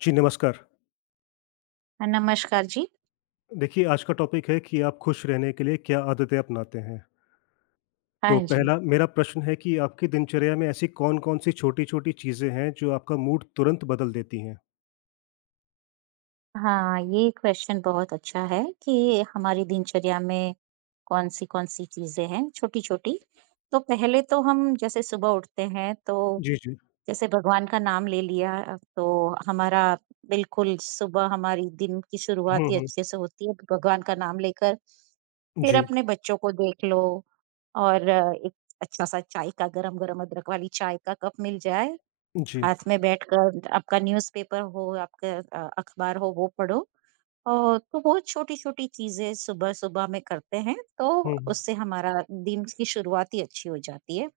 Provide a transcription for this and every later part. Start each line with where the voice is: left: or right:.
left: जी, नमस्कार।
right: नमस्कार जी।
left: देखिए, आज का टॉपिक है कि आप खुश रहने के लिए क्या आदतें अपनाते हैं? तो
right: हाँ जी।
left: पहला मेरा प्रश्न है कि आपकी दिनचर्या में ऐसी कौन-कौन सी छोटी-छोटी चीज़ें हैं जो आपका मूड तुरंत बदल देती हैं?
right: हाँ, ये क्वेश्चन बहुत अच्छा है कि हमारी दिनचर्या में कौन-सी-कौन सी चीज़ें हैं छोटी-छोटी। तो पहले तो हम जैसे सुबह उठते हैं तो
left: जी, जी।
right: जैसे भगवान का नाम ले लिया, तो हमारा बिल्कुल सुबह हमारी दिन की शुरुआत
left: हुँ,
right: ही
left: हुँ।
right: अच्छे से होती है भगवान का नाम लेकर। फिर
left: जी,
right: अपने बच्चों को देख लो और एक अच्छा-सा चाय का गरम-गरम अदरक वाली चाय का कप मिल जाए
left: जी।
right: हाथ में बैठकर आपका न्यूज़पेपर हो, आपका अखबार हो वो पढ़ो। और तो वो छोटी-छोटी चीज़ें सुबह-सुबह में करते हैं, तो
left: हुँ, हुँ।
right: उससे हमारा दिन की शुरुआत ही अच्छी हो जाती है।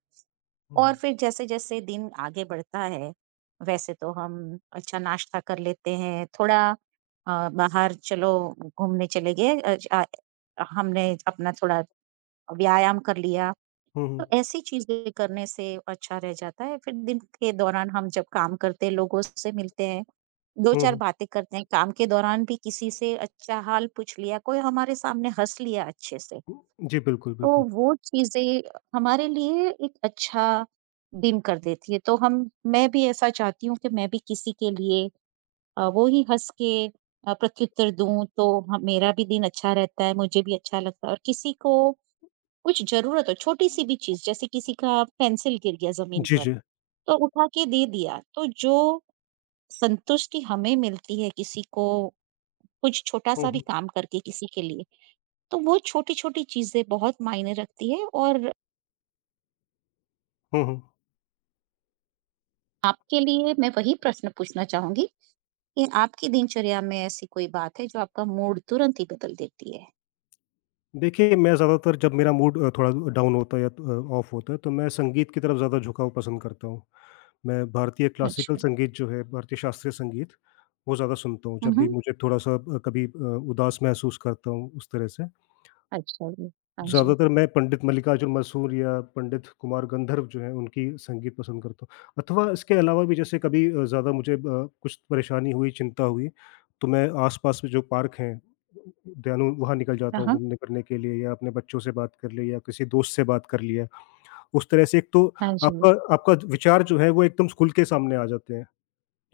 left: हुँ,
right: और
left: हुँ।
right: फिर जैसे-जैसे दिन आगे बढ़ता है, वैसे तो हम अच्छा नाश्ता कर लेते हैं, थोड़ा बाहर चलो घूमने चले गए अ, ज आ हमने अपना थोड़ा व्यायाम कर लिया।
left: हुँ, हुँ।
right: तो ऐसी चीज़ें करने से अच्छा रह जाता है, फिर दिन के दौरान हम जब काम करते हैं, लोगों से मिलते हैं,
left: हुँ,
right: 2-4
left: हुँ।
right: बातें करते हैं, काम के दौरान भी किसी से अच्छा हाल पूछ लिया, कोई हमारे सामने हँस लिया अच्छे से,
left: जी, बिल्कुल,
right: तो
left: बिल्कुल।
right: वो चीज़ें हमारे लिए एक अच्छा दिन कर देती है। तो हम मैं भी ऐसा चाहती हूँ कि मैं भी किसी के लिए वो ही हँस के प्रत्युत्तर दूँ, तो ह मेरा भी दिन अच्छा रहता है, मुझे भी अच्छा लगता है और किसी को कुछ ज़रूरत हो, छोटी-सी भी चीज़ जैसे किसी का पेंसिल गिर गया ज़मीन
left: जी,
right: पर,
left: जी।
right: तो उठा के दे दिया, तो जो संतुष्टि हमें मिलती है किसी को कुछ
left: हुँ,
right: छोटा-सा भी
left: हुँ।
right: काम करके किसी के लिए, तो वो छोटी-छोटी चीज़ें बहुत मायने रखती है। और
left: हुँ, हुँ।
right: आपके लिए मैं वही प्रश्न पूछना चाहूँगी कि आपकी दिनचर्या में ऐसी कोई बात है जो आपका मूड तुरंत ही बदल देती है?
left: देखिए, मैं ज़्यादातर जब मेरा मूड थोड़ा डाउन होता है या तो, ऑफ होता है, तो मैं संगीत की तरफ ज़्यादा झुकाव पसंद करता हूँ। मैं भारतीय क्लासिकल
right: अच्छा।
left: संगीत जो है, भारतीय शास्त्रीय संगीत, वो ज़्यादा सुनता हूँ,
right: हुँ,
left: जब भी
right: हुँ।
left: मुझे थोड़ा-सा अ, कभी अ, उदास महसूस करता हूँ, उस तरह से।
right: अच्छा जी। हाँ जी।
left: ज़्यादातर मैं पंडित मल्लिकार्जुन मसूर या पंडित कुमार गंधर्व जो हैं, उनकी संगीत पसंद करता हूँ अथवा इसके अलावा भी जैसे कभी ज़्यादा मुझे कुछ परेशानी हुई, चिंता हुई, तो मैं आस-पास में जो पार्क हैं, दयानु वहाँ निकल
right: हाँ,
left: जाता हूँ
right: हाँ।
left: घूमने फिरने के लिए या अपने बच्चों से बात कर ली या किसी दोस्त से बात कर लिया। उस तरह से एक तो
right: हाँ जी।
left: आपका आपका विचार जो है वो एकदम खुल के सामने आ जाते हैं।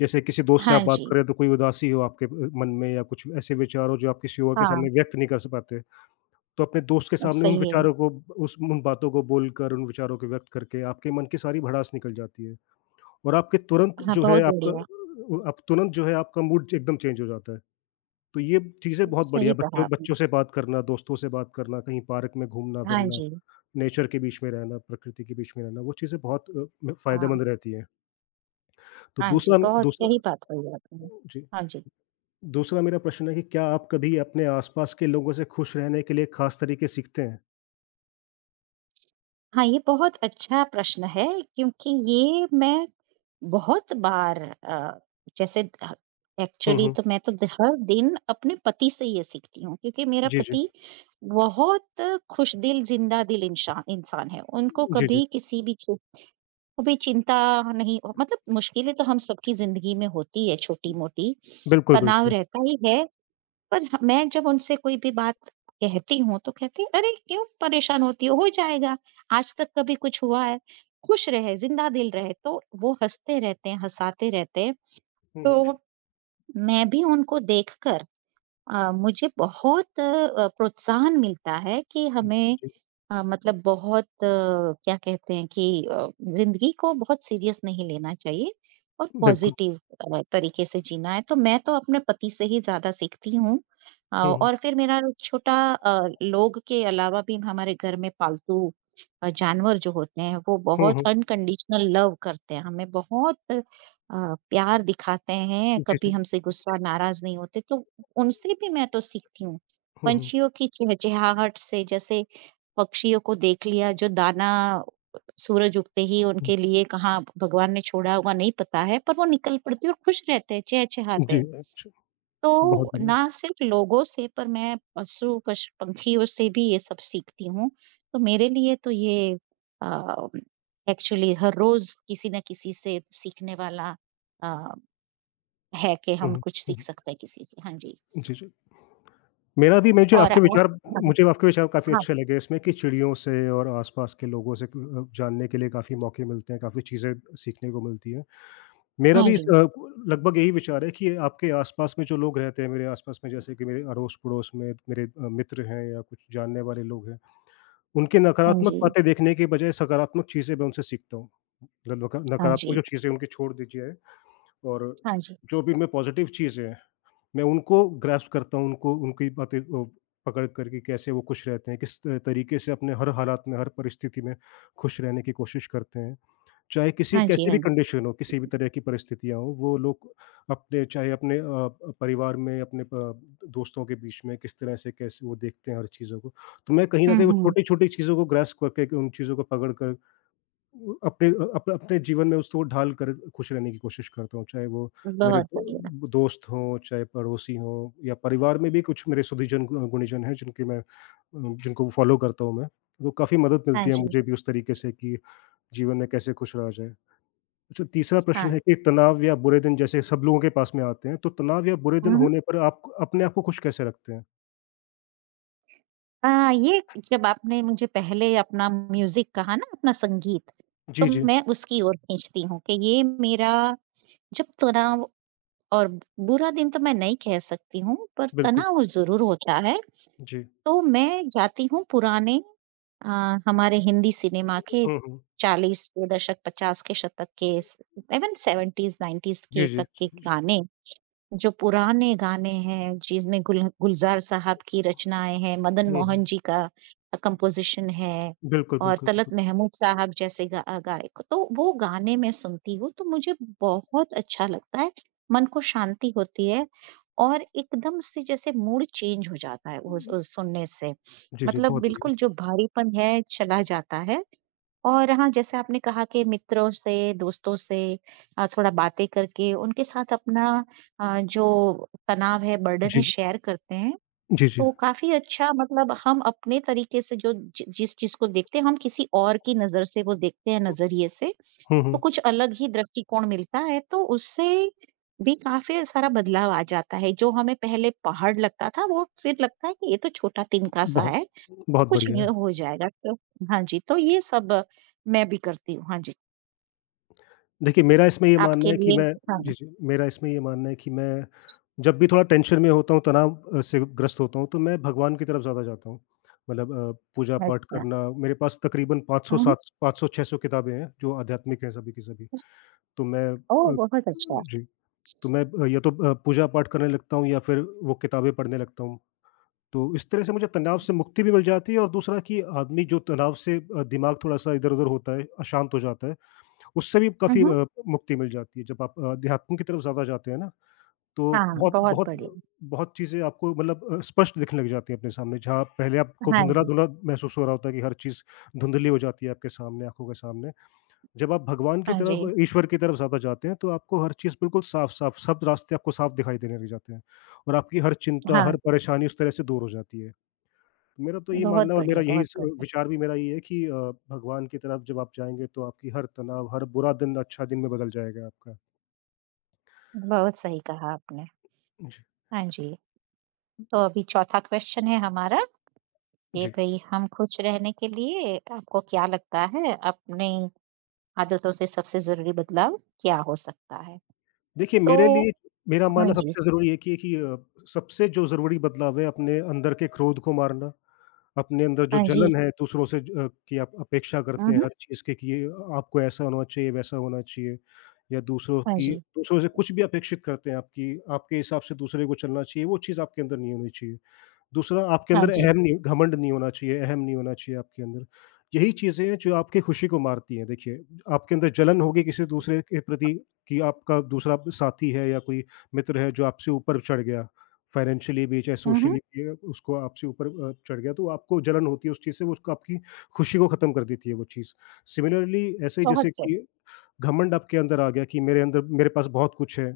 left: जैसे किसी दोस्त से
right: हाँ
left: आप बात
right: जी।
left: कर रहे हैं तो कोई उदासी हो आपके मन में या कुछ ऐसे विचार हो जो आप किसी और के
right: हाँ,
left: सामने व्यक्त नहीं कर स पाते। तो अपने दोस्त के सामने उन
right: सही है।
left: विचारों को उस उन बातों को बोलकर, उन विचारों को व्यक्त करके आपके मन की सारी भड़ास निकल जाती है और आपके तुरंत
right: हाँ,
left: जो है
right: बहुत
left: आपका
right: बढ़िया।
left: अ, आप तुरंत जो है आपका मूड एकदम चेंज हो जाता है। तो ये चीज़ें बहुत बढ़िया
right: सही कहा
left: बच्चों
right: आपने।
left: बच्चों से बात करना, दोस्तों से बात करना, कहीं पार्क में
right: हाँ
left: घूमना-फिरना,
right: जी,
left: नेचर के बीच में रहना, प्रकृति के बीच में रहना, वो चीज़ें बहुत अ, म
right: हाँ,
left: फ़ायदेमंद रहती हैं। तो
right: हाँ जी,
left: दूसरा
right: बहुत
left: दूसरा
right: सही बात कही आपने।
left: जी।
right: हाँ जी।
left: दूसरा मेरा प्रश्न है कि क्या आप कभी अपने आस-पास के लोगों से खुश रहने के लिए ख़ास तरीके सीखते हैं?
right: हाँ, ये बहुत अच्छा प्रश्न है क्योंकि ये मैं बहुत बार अ, जैसे ध
left: हुँ,
right: एक्चुअली
left: हुँ।
right: तो मैं तो द हर दिन अपने पति से ये सीखती हूँ क्योंकि मेरा
left: जी, जी।
right: पति बहुत खुशदिल, ज़िंदा-दिल इंशा इंसान इंसान है। उनको
left: जी, जी।
right: कभी किसी भी चीज़ कभी चिंता नहीं हो- मतलब मुश्किलें तो हम सबकी ज़िंदगी में होती है छोटी-मोटी,
left: बिल्कुल,
right: तनाव
left: बिल्कुल।
right: रहता ही है। पर ह मैं जब उनसे कोई भी बात कहती हूँ, तो कहती हैं, "अरे! क्यों परेशान होती हो? हो जाएगा। आज तक कभी कुछ हुआ है? खुश रहे, ज़िंदा-दिल रहे।" तो वो हँसते रहते हैं, हँसाते रहते हैं।
left: हुँ, हुँ।
right: तो मैं भी उनको देखकर, मुझे बहुत प्रोत्साहन मिलता है कि हमें
left: जी,
right: हाँ, मतलब बहुत क्या कहते हैं कि, ज़िंदगी को बहुत सीरियस नहीं लेना चाहिए और
left: बिल्कुल।
right: पॉज़िटिव तरीके से जीना है, तो मैं तो अपने पति से ही ज़्यादा सीखती हूँ।
left: हुँ, हुँ।
right: और फिर लोग के अलावा भी हमारे घर में पालतू जानवर जो होते हैं, वो
left: हुँ,
right: बहुत
left: हुँ।
right: अनकंडीशनल लव करते हैं, हमें बहुत प्यार दिखाते हैं,
left: जी,
right: कभी
left: जी।
right: हमसे गुस्सा, नाराज़ नहीं होते, तो उनसे भी मैं तो सीखती हूँ।
left: हुँ, हुँ।
right: पंछियों की चहचहाहट से जैसे पक्षियों को देख लिया जो दाना सूरज उगते ही
left: हुँ,
right: उनके लिए कहाँ भगवान ने छोड़ा होगा नहीं पता है, पर वो निकल पड़ते हैं और खुश रहते हैं, चहचहाते
left: जी,
right: हैं।
left: अच्छा, बहुत
right: तो
left: बढ़िया।
right: ना सिर्फ़ लोगों से पर मैं पशु पश पंखियों से भी ये सब सीखती हूँ। तो मेरे लिए तो ये अ, एक्चुअली हर रोज़ किसी न किसी से सीखने वाला अ, है कि
left: हुँ,
right: हम
left: हुँ।
right: कुछ
left: हुँ,
right: सीख
left: हुँ।
right: सकते हैं किसी से। हाँ जी।
left: जी, जी। मेरा भी
right: और आप हाँ,
left: मुझे आपके विचार काफ़ी
right: हाँ,
left: अच्छे लगे इसमें कि चिड़ियों से और आस-पास के लोगों से क जानने के लिए काफ़ी मौके मिलते हैं, काफ़ी चीज़ें सीखने को मिलती हैं। मेरा
right: हाँ
left: भी
right: जी,
left: लगभग यही विचार है कि आपके आस-पास में जो लोग रहते हैं, मेरे आस-पास में जैसे कि मेरे अड़ोस-पड़ोस में मेरे मित्र हैं या कुछ जानने वाले लोग हैं। उनकी
right: हाँ
left: नकारात्मक
right: जी,
left: बातें देखने के बजाय सकारात्मक चीज़ें मैं उनसे सीखता हूँ। मतलब
right: हाँ
left: नकारात्मक
right: जी,
left: जो चीज़ें हैं उनकी छोड़ दीजिए और
right: हाँ जी,
left: जो भी इनमें पॉज़िटिव चीज़ें हैं, मैं उनको ग्रैस्प करता हूँ, उनको उनकी बातें पकड़ कर के कैसे वो खुश रहते हैं, किस त तरीके से अपने हर हालात में, हर परिस्थिति में खुश रहने की कोशिश करते हैं। चाहे किसी
right: हाँ जी,
left: कैसी
right: हाँ
left: भी
right: जी।
left: कंडीशन हो, किसी भी तरह की परिस्थितियाँ हों, वो लोग अपने चाहे अपने अ, परिवार में, अपने प दोस्तों के बीच में किस तरह से कैसे वो देखते हैं हर चीज़ों को। तो मैं कहीं न
right: हुँ,
left: कहीं वो
right: हुँ।
left: छोटी-छोटी चीज़ों को ग्रास्प करके उन चीज़ों को पकड़ कर उ अपने अ, अप अपने जीवन में उसको ढाल कर खुश रहने की कोशिश करता हूँ। चाहे वो मेरे
right: बहुत बढ़िया।
left: दो दोस्त हों, चाहे पड़ोसी हों या परिवार में भी कुछ मेरे सुधीजन गुणीजन हैं जिनको फॉलो करता हूँ मैं। वो काफ़ी मदद
right: हाँ
left: मिलती है
right: जी,
left: मुझे भी उस तरीके से कि जीवन में कैसे खुश रहा जाए। अच्छा, तीसरा प्रश्न है
right: हाँ।
left: कि तनाव या बुरे दिन जैसे सब लोगों के पास में आते हैं, तो तनाव या बुरे दिन
right: हुँ,
left: होने पर आप अपने आप को खुश कैसे रखते हैं?
right: अ, ये जब आपने मुझे पहले अपना म्यूज़िक कहा ना, अपना संगीत, तो
left: जी, जी,
right: मैं उसकी ओर खींचती हूँ कि ये मेरा जब तनाव और बुरा दिन तो मैं नहीं कह सकती हूँ, पर
left: बिल्कुल,
right: तनाव ज़रूर होता है,
left: जी।
right: तो मैं जाती हूँ पुराने अ, हमारे हिंदी सिनेमा के
left: हुँ, हुँ।
right: 40 के दशक, 50 के शतक के स इवन 70s, 90s
left: जी,
right: के तक के
left: जी।
right: गाने जो पुराने गाने हैं, जिसमें गुलज़ार साहब की रचनाएँ हैं, मदन
left: हुँ,
right: मोहन
left: हुँ।
right: जी का कंपोज़िशन है
left: बिल्कुल,
right: और
left: बिल्कुल,
right: तलत
left: बिल्कुल।
right: महमूद साहब जैसे गायक। तो वो गाने मैं सुनती हूँ, तो मुझे बहुत अच्छा लगता है, मन को शांति होती है और एकदम से जैसे मूड चेंज हो जाता है उस सुनने से।
left: जी, जी,
right: मतलब
left: बहुत बढ़िया।
right: बिल्कुल जो भारीपन है, चला जाता है और हाँ, जैसे आपने कहा कि मित्रों से, दोस्तों से थोड़ा बातें करके उनके साथ अपना जो तनाव है, बर्डन है,
left: जी,
right: शेयर करते हैं,
left: जी, जी।
right: तो काफ़ी अच्छा मतलब हम अपने तरीके से जो जि जिस चीज़ को देखते हैं, हम किसी और की नज़र से वो देखते हैं, नज़रिए से,
left: हुँ,
right: तो
left: हुँ।
right: कुछ अलग ही दृष्टिकोण मिलता है, तो उससे भी काफ़ी सारा बदलाव आ जाता है। जो हमें पहले पहाड़ लगता था, वो फिर लगता है कि ये तो छोटा तिनका सा
left: बहुत
right: है।
left: बहुत
right: कुछ नहीं
left: बढ़िया।
right: हो जाएगा। तो हाँ जी, तो ये सब मैं भी करती हूँ, हाँ जी।
left: देखिए, मेरा इसमें ये मानना
right: आपके
left: है कि
right: लिए
left: मैं
right: हाँ,
left: जी, जी। मेरा इसमें ये मानना है कि मैं जब भी थोड़ा टेंशन में होता हूँ, तनाव से ग्रस्त होता हूँ, तो मैं भगवान की तरफ ज़्यादा जाता हूँ। मतलब पूजा-पाठ
right: अच्छा।
left: करना मेरे पास तकरीबन 500
right: हुँ, हुँ।
left: सात 500-600 किताबें हैं, जो आध्यात्मिक हैं सभी की सभी। तो
right: ओह!
left: अ,
right: बहुत अच्छा।
left: जी, तो मैं या तो पूजा-पाठ करने लगता हूँ या फिर वो किताबें पढ़ने लगता हूँ। तो इस तरह से मुझे तनाव से मुक्ति भी मिल जाती है और दूसरा कि आदमी जो तनाव से दिमाग थोड़ा-सा इधर-उधर होता है, अशांत हो जाता है। उससे भी
right: हुँ,
left: काफ़ी
right: हुँ।
left: मुक्ति मिल जाती है। जब आप अध्यात्म की तरफ ज़्यादा जाते हैं ना, तो
right: हाँ,
left: बहुत
right: बहुत
left: बहुत
right: बढ़िया।
left: बहुत चीज़ें आपको मतलब स्पष्ट दिखने लग जाती हैं अपने सामने, जहाँ पहले आपको
right: हाँ जी,
left: धुंधला-धुंधला महसूस हो रहा होता है कि हर चीज़ धुंधली हो जाती है आपके सामने, आँखों के सामने। जब आप भगवान की
right: हाँ
left: तरफ,
right: जी,
left: ईश्वर की तरफ ज़्यादा जाते हैं, तो आपको हर चीज़ बिल्कुल साफ-साफ, सब रास्ते आपको साफ दिखाई देने लग जाते हैं और आपकी हर चिंता,
right: हाँ
left: हर
right: जी।
left: परेशानी उस तरह से दूर हो जाती है। मेरा तो ये
right: बहुत
left: मानना है और मेरा
right: बढ़िया,
left: यही
right: बहुत
left: स
right: बढ़िया।
left: विचार भी मेरा ये है कि भगवान की तरफ जब आप जाएँगे तो आपकी हर तनाव, हर बुरा दिन अच्छा दिन में बदल जाएगा आपका।
right: बहुत सही कहा आपने।
left: जी।
right: हाँ जी, तो अभी चौथा क्वेश्चन है हमारा कि
left: जी।
right: भई हम खुश रहने के लिए आपको क्या लगता है अपनी आदतों से सबसे ज़रूरी बदलाव क्या हो सकता है?
left: देखिए
right: तो
left: मेरे लिए मेरा
right: हाँ
left: मानना
right: जी,
left: सबसे ज़रूरी ये कि है कि सबसे जो ज़रूरी बदलाव है अपने अंदर के क्रोध को मारना, अपने अंदर जो
right: हाँ जी।
left: जलन है दूसरों से ज की आप अपेक्षा
right: हुँ,
left: करते हैं
right: हुँ।
left: हर चीज़ के कि ये आपको ऐसा होना चाहिए, वैसा होना चाहिए या
right: हाँ जी,
left: दूसरों से कुछ भी अपेक्षित करते हैं आपकी आपके हिसाब से दूसरे को चलना चाहिए, वो चीज़ आपके अंदर नहीं होनी चाहिए। दूसरा आपके
right: हाँ
left: अंदर
right: जी।
left: अहम नहीं घमंड नहीं होना चाहिए, अहम नहीं होना चाहिए आपके अंदर। यही चीज़ें हैं जो आपकी खुशी को मारती हैं। देखिए, आपके अंदर जलन होगी किसी दूसरे के प्रति कि आपका दूसरा साथी है या कोई मित्र है जो आपसे ऊपर चढ़ गया, फाइनेंशियली भी चाहे
right: हुँ, हुँ,
left: सोशली भी उसको आपसे ऊपर चढ़ गया तो आपको जलन होती है उस चीज़ से वो उसको आपकी खुशी को ख़त्म कर देती है वो चीज़। सिमिलरली ऐसे ही
right: बहुत
left: जैसे
right: जल्द।
left: कि घमंड आपके अंदर आ गया कि मेरे पास बहुत कुछ है।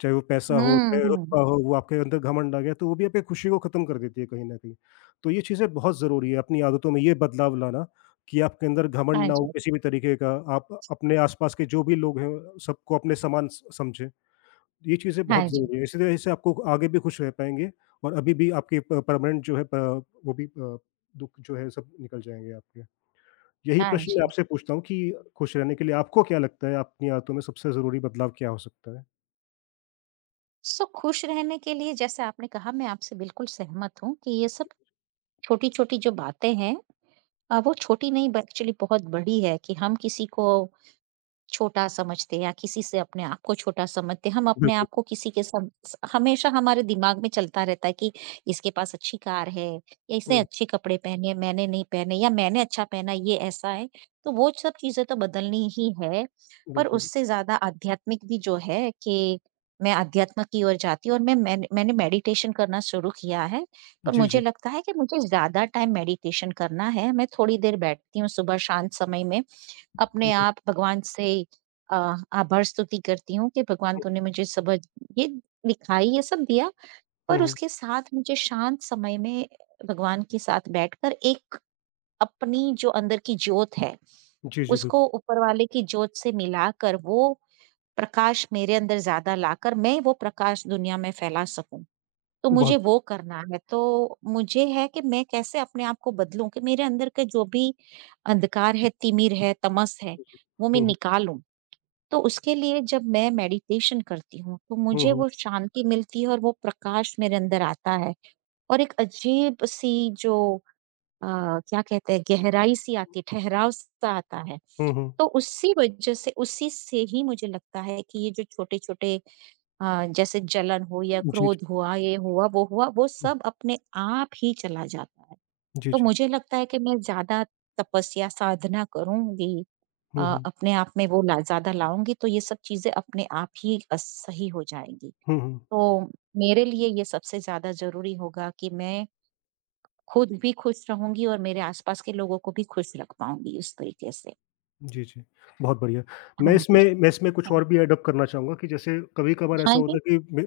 left: चाहे वो पैसा हो,
right: हुँ,
left: चाहे
right: हुँ।
left: रुतबा हो, वो आपके अंदर घमंड आ गया, तो वो भी आपकी खुशी को ख़त्म कर देती है कहीं न कहीं। तो ये चीज़ें बहुत ज़रूरी है अपनी आदतों में ये बदलाव लाना कि आपके अंदर घमंड
right: हाँ
left: ना हो
right: जी,
left: किसी भी तरीके का, आप अपने आस-पास के जो भी लोग हैं, सबको अपने समान स समझें। ये चीज़ें
right: हाँ
left: बहुत
right: जी,
left: ज़रूरी है, इसी वजह से आपको आगे भी खुश रह पाएँगे और अभी भी आपके प परमानेंट जो है प वो भी दुःख जो है सब निकल जाएँगे आपके। यही
right: हाँ
left: प्रश्न मैं
right: जी।
left: आपसे पूछता हूँ कि खुश रहने के लिए आपको क्या लगता है, अपनी आदतों में सबसे ज़रूरी बदलाव क्या हो सकता है?
right: सो खुश रहने के लिए जैसे आपने कहा मैं आपसे बिल्कुल सहमत हूँ कि ये सब छोटी-छोटी जो बातें हैं, वो छोटी नहीं ब एक्चुअली बहुत बड़ी है कि हम किसी को छोटा समझते या किसी से अपने आप को छोटा समझते, हम अपने आप
left: बिल्कुल।
right: को किसी के सम स हमेशा हमारे दिमाग में चलता रहता है कि इसके पास अच्छी कार है या इसने
left: हुँ,
right: अच्छे कपड़े पहने, मैंने नहीं पहने या मैंने अच्छा पहना, ये ऐसा है। तो वो सब चीज़ें तो बदलनी ही है, पर
left: बिल्कुल।
right: उससे ज़्यादा आध्यात्मिक भी जो है कि मैं अध्यात्म की ओर जाती हूँ और मैंने मेडिटेशन करना शुरू किया है, पर
left: जी,
right: मुझे
left: जी।
right: लगता है कि मुझे ज़्यादा टाइम मेडिटेशन करना है। मैं थोड़ी देर बैठती हूँ सुबह शांत समय में। अपने
left: हुँ, हुँ,
right: आप भगवान से अ, आभार स्तुति करती हूँ कि भगवान तूने मुझे समझ ये लिखाई ये सब दिया।
left: हुँ,
right: पर
left: हुँ, हुँ।
right: उसके साथ मुझे शांत समय में भगवान के साथ बैठकर एक अपनी जो अंदर की ज्योत है,
left: जी, जी, बिल्कुल।
right: उसको ऊपर वाले की ज्योत से मिलाकर वो प्रकाश मेरे अंदर ज़्यादा लाकर मैं वो प्रकाश दुनिया में फैला सकूँ। तो मुझे
left: बहुत बढ़िया।
right: वो करना है। तो मुझे है कि मैं कैसे अपने आप को बदलूँ कि मेरे अंदर का जो भी अंधकार है, तिमिर है, तमस है,
left: जी, जी।
right: वो मैं
left: हुँ, हुँ,
right: निकालूँ। तो उसके लिए जब मैं मेडिटेशन करती हूँ, तो
left: हुँ,
right: मुझे
left: हुँ,
right: वो शांति मिलती है और वो प्रकाश मेरे अंदर आता है और एक अजीब-सी जो क्या कहते हैं गहराई सी आती है, ठहराव सा आता है।
left: हुँ, हुँ।
right: तो उसी वज़ह से उसी से ही मुझे लगता है कि ये जो छोटे-छोटे जैसे जलन हो या
left: जी, जी।
right: क्रोध हुआ, ये हुआ, वो सब अपने आप ही चला जाता है।
left: जी,
right: तो
left: जी।
right: मुझे लगता है कि मैं ज़्यादा तपस्या, साधना करूँगी,
left: हुँ, हुँ,
right: अपने आप में वो ला ज़्यादा लाऊँगी तो ये सब चीज़ें अपने आप ही सही हो जाएँगी।
left: हुँ, हुँ।
right: तो मेरे लिए ये सबसे ज़्यादा ज़रूरी होगा कि मैं खुद भी खुश रहूँगी और मेरे आस-पास के लोगों को भी खुश रख पाऊँगी उस तरीके से।
left: जी, जी। बहुत बढ़िया।
right: हाँ जी।
left: मैं इसमें कुछ
right: हाँ, जी
left: और भी ऐड अप करना चाहूँगा कि जैसे कभी-कभार
right: हाँ
left: ऐसा होता
right: जी।
left: है कि मे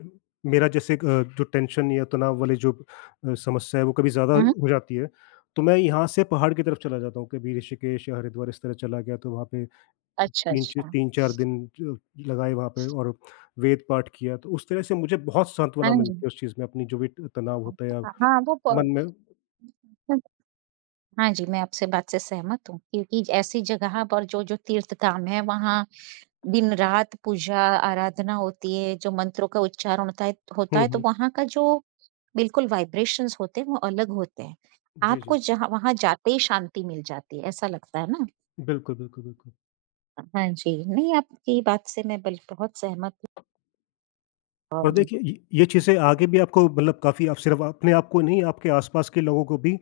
left: मेरा जैसे जो टेंशन या तनाव वाली जो समस्या है वो कभी ज़्यादा
right: हुँ, हुँ।
left: हो जाती है, तो मैं यहाँ से पहाड़ की तरफ चला जाता हूँ, कभी ऋषिकेश या हरिद्वार इस तरह चला गया तो वहाँ पे
right: अच्छा,
left: तीन च
right: अच्छा।
left: 3-4 दिन ज लगाए वहाँ पे और वेद पाठ किया, तो उस तरह से मुझे बहुत
right: हाँ
left: सांत्वना मिलती
right: जी।
left: है उस चीज़ में, अपनी जो भी ट तनाव होता है या
right: हाँ, हाँ, वो प
left: मन में
right: हाँ जी, मैं आपसे बात से सहमत हूँ क्योंकि ऐसी जगह पर जो-जो तीर्थ धाम है वहाँ दिन-रात पूजा, आराधना होती है, जो मंत्रों का उच्चारण होता
left: हुँ,
right: है तो
left: हुँ।
right: वहाँ का जो बिल्कुल वाइब्रेशंस होते हैं वो अलग होते हैं।
left: जी, जी।
right: आपको जहाँ वहाँ जाते ही शांति मिल जाती है, ऐसा लगता है ना?
left: बिल्कुल, बिल्कुल, बिल्कुल।
right: हाँ जी, नहीं आपकी बात से मैं बिल बहुत सहमत हूँ।
left: और
right: अम,
left: देखिए, ये चीज़ें आगे भी आपको मतलब काफ़ी आप सिर्फ़ अपने आप को नहीं, आपके आस-पास के लोगों को भी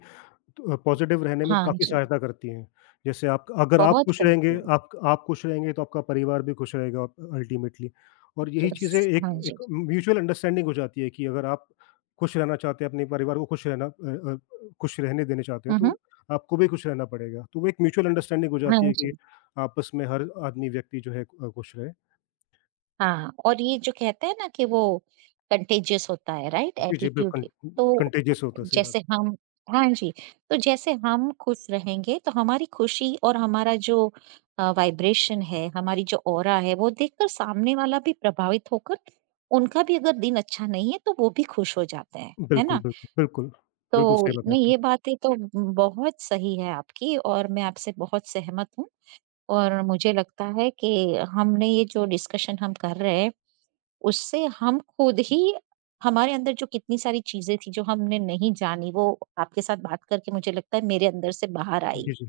left: तो पॉज़िटिव रहने में
right: हाँ
left: काफ़ी
right: जी,
left: सहायता करती हैं। जैसे आप अगर आप
right: बहुत
left: खुश
right: करती
left: रहेंगे
right: है
left: आप खुश रहेंगे तो आपका परिवार भी खुश रहेगा अल्टीमेटली और यही चीज़ें
right: यस,
left: एक
right: हाँ जी।
left: एक म्यूचुअल अंडरस्टैंडिंग हो जाती है कि अगर आप खुश रहना चाहते हैं अपने परिवार को खुश रहना अ अ, खुश रहने देना चाहते हैं
right: हुँ, हुँ,
left: तो आपको भी खुश रहना पड़ेगा। तो वो एक म्यूचुअल अंडरस्टैंडिंग हो
right: हाँ
left: जाती है कि
right: जी,
left: आपस में हर आदमी व्यक्ति जो है खुश रहे।
right: हाँ और ये जो कहते हैं ना कि वो कंटेजियस होता है राइट
left: जी, जी,
right: एटीट्यूड।
left: बिल्कुल कं
right: तो
left: कंटेजियस होता है, सही बात
right: जैसे हम हाँ जी, तो जैसे हम खुश रहेंगे तो हमारी खुशी और हमारा जो वाइब्रेशन है, हमारी जो ऑरा है वो देखकर सामने वाला भी प्रभावित होकर उनका भी अगर दिन अच्छा नहीं है तो वो भी खुश हो जाते हैं,
left: है।
right: है
left: बिल्कुल,
right: ना?
left: बिल्कुल, बिल्कुल।
right: तो
left: बिल्कुल सही बात है
right: नहीं
left: आपकी।
right: ये बातें तो बहुत सही है आपकी और मैं आपसे बहुत सहमत हूँ और मुझे लगता है कि हमने ये जो डिस्कशन हम कर रहे हैं उससे हम खुद ही हमारे अंदर जो कितनी सारी चीजें थी जो हमने नहीं जानी वो आपके साथ बात करके मुझे लगता है मेरे अंदर से बाहर आई।
left: जी, जी।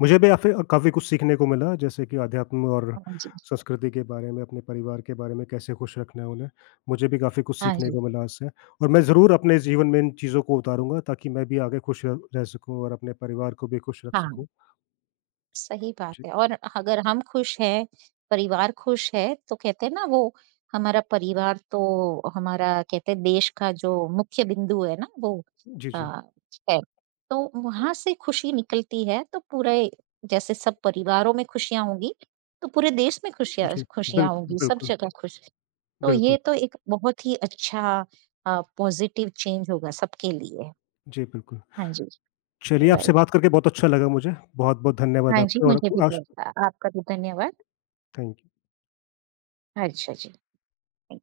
left: मुझे भी काफ़ी काफ़ी कुछ सीखने को मिला जैसे कि अध्यात्म और
right: हाँ जी।
left: संस्कृति के बारे में, अपने परिवार के बारे में कैसे खुश रखना है उन्हें। मुझे भी काफ़ी कुछ
right: हाँ
left: सीखने
right: जी।
left: को मिला इससे और मैं ज़रूर अपने जीवन में इन चीज़ों को उतारूँगा ताकि मैं भी आगे खुश रह रह सकूँ और अपने परिवार को भी खुश रख
right: हाँ,
left: सकूँ।
right: सही बात
left: जी।
right: है। और अगर हम खुश हैं, परिवार खुश है, तो कहते हैं ना वो हमारा परिवार तो हमारा कहते हैं देश का जो मुख्य बिंदु है ना वो
left: जी, जी।
right: अ, है। तो वहाँ से खुशी निकलती है तो पूरे जैसे सब परिवारों में खुशियाँ होंगी, तो पूरे देश में खुशियाँ
left: जी,
right: खुशियाँ
left: बिल्कुल,
right: होंगी, सब
left: बिल्कुल,
right: जगह खुश। तो ये
left: बिल्कुल।
right: तो एक बहुत ही अच्छा पॉज़िटिव चेंज होगा सबके लिए।
left: जी, बिल्कुल।
right: हाँ जी,
left: चलिए आपसे
right: राइट।
left: बात करके बहुत अच्छा लगा मुझे। बहुत-बहुत धन्यवाद
right: हाँ जी,
left: आपका और
right: मुझे भी
left: आश
right: बहुत आपका भी धन्यवाद।
left: Thank you.
right: अच्छा जी, थैंक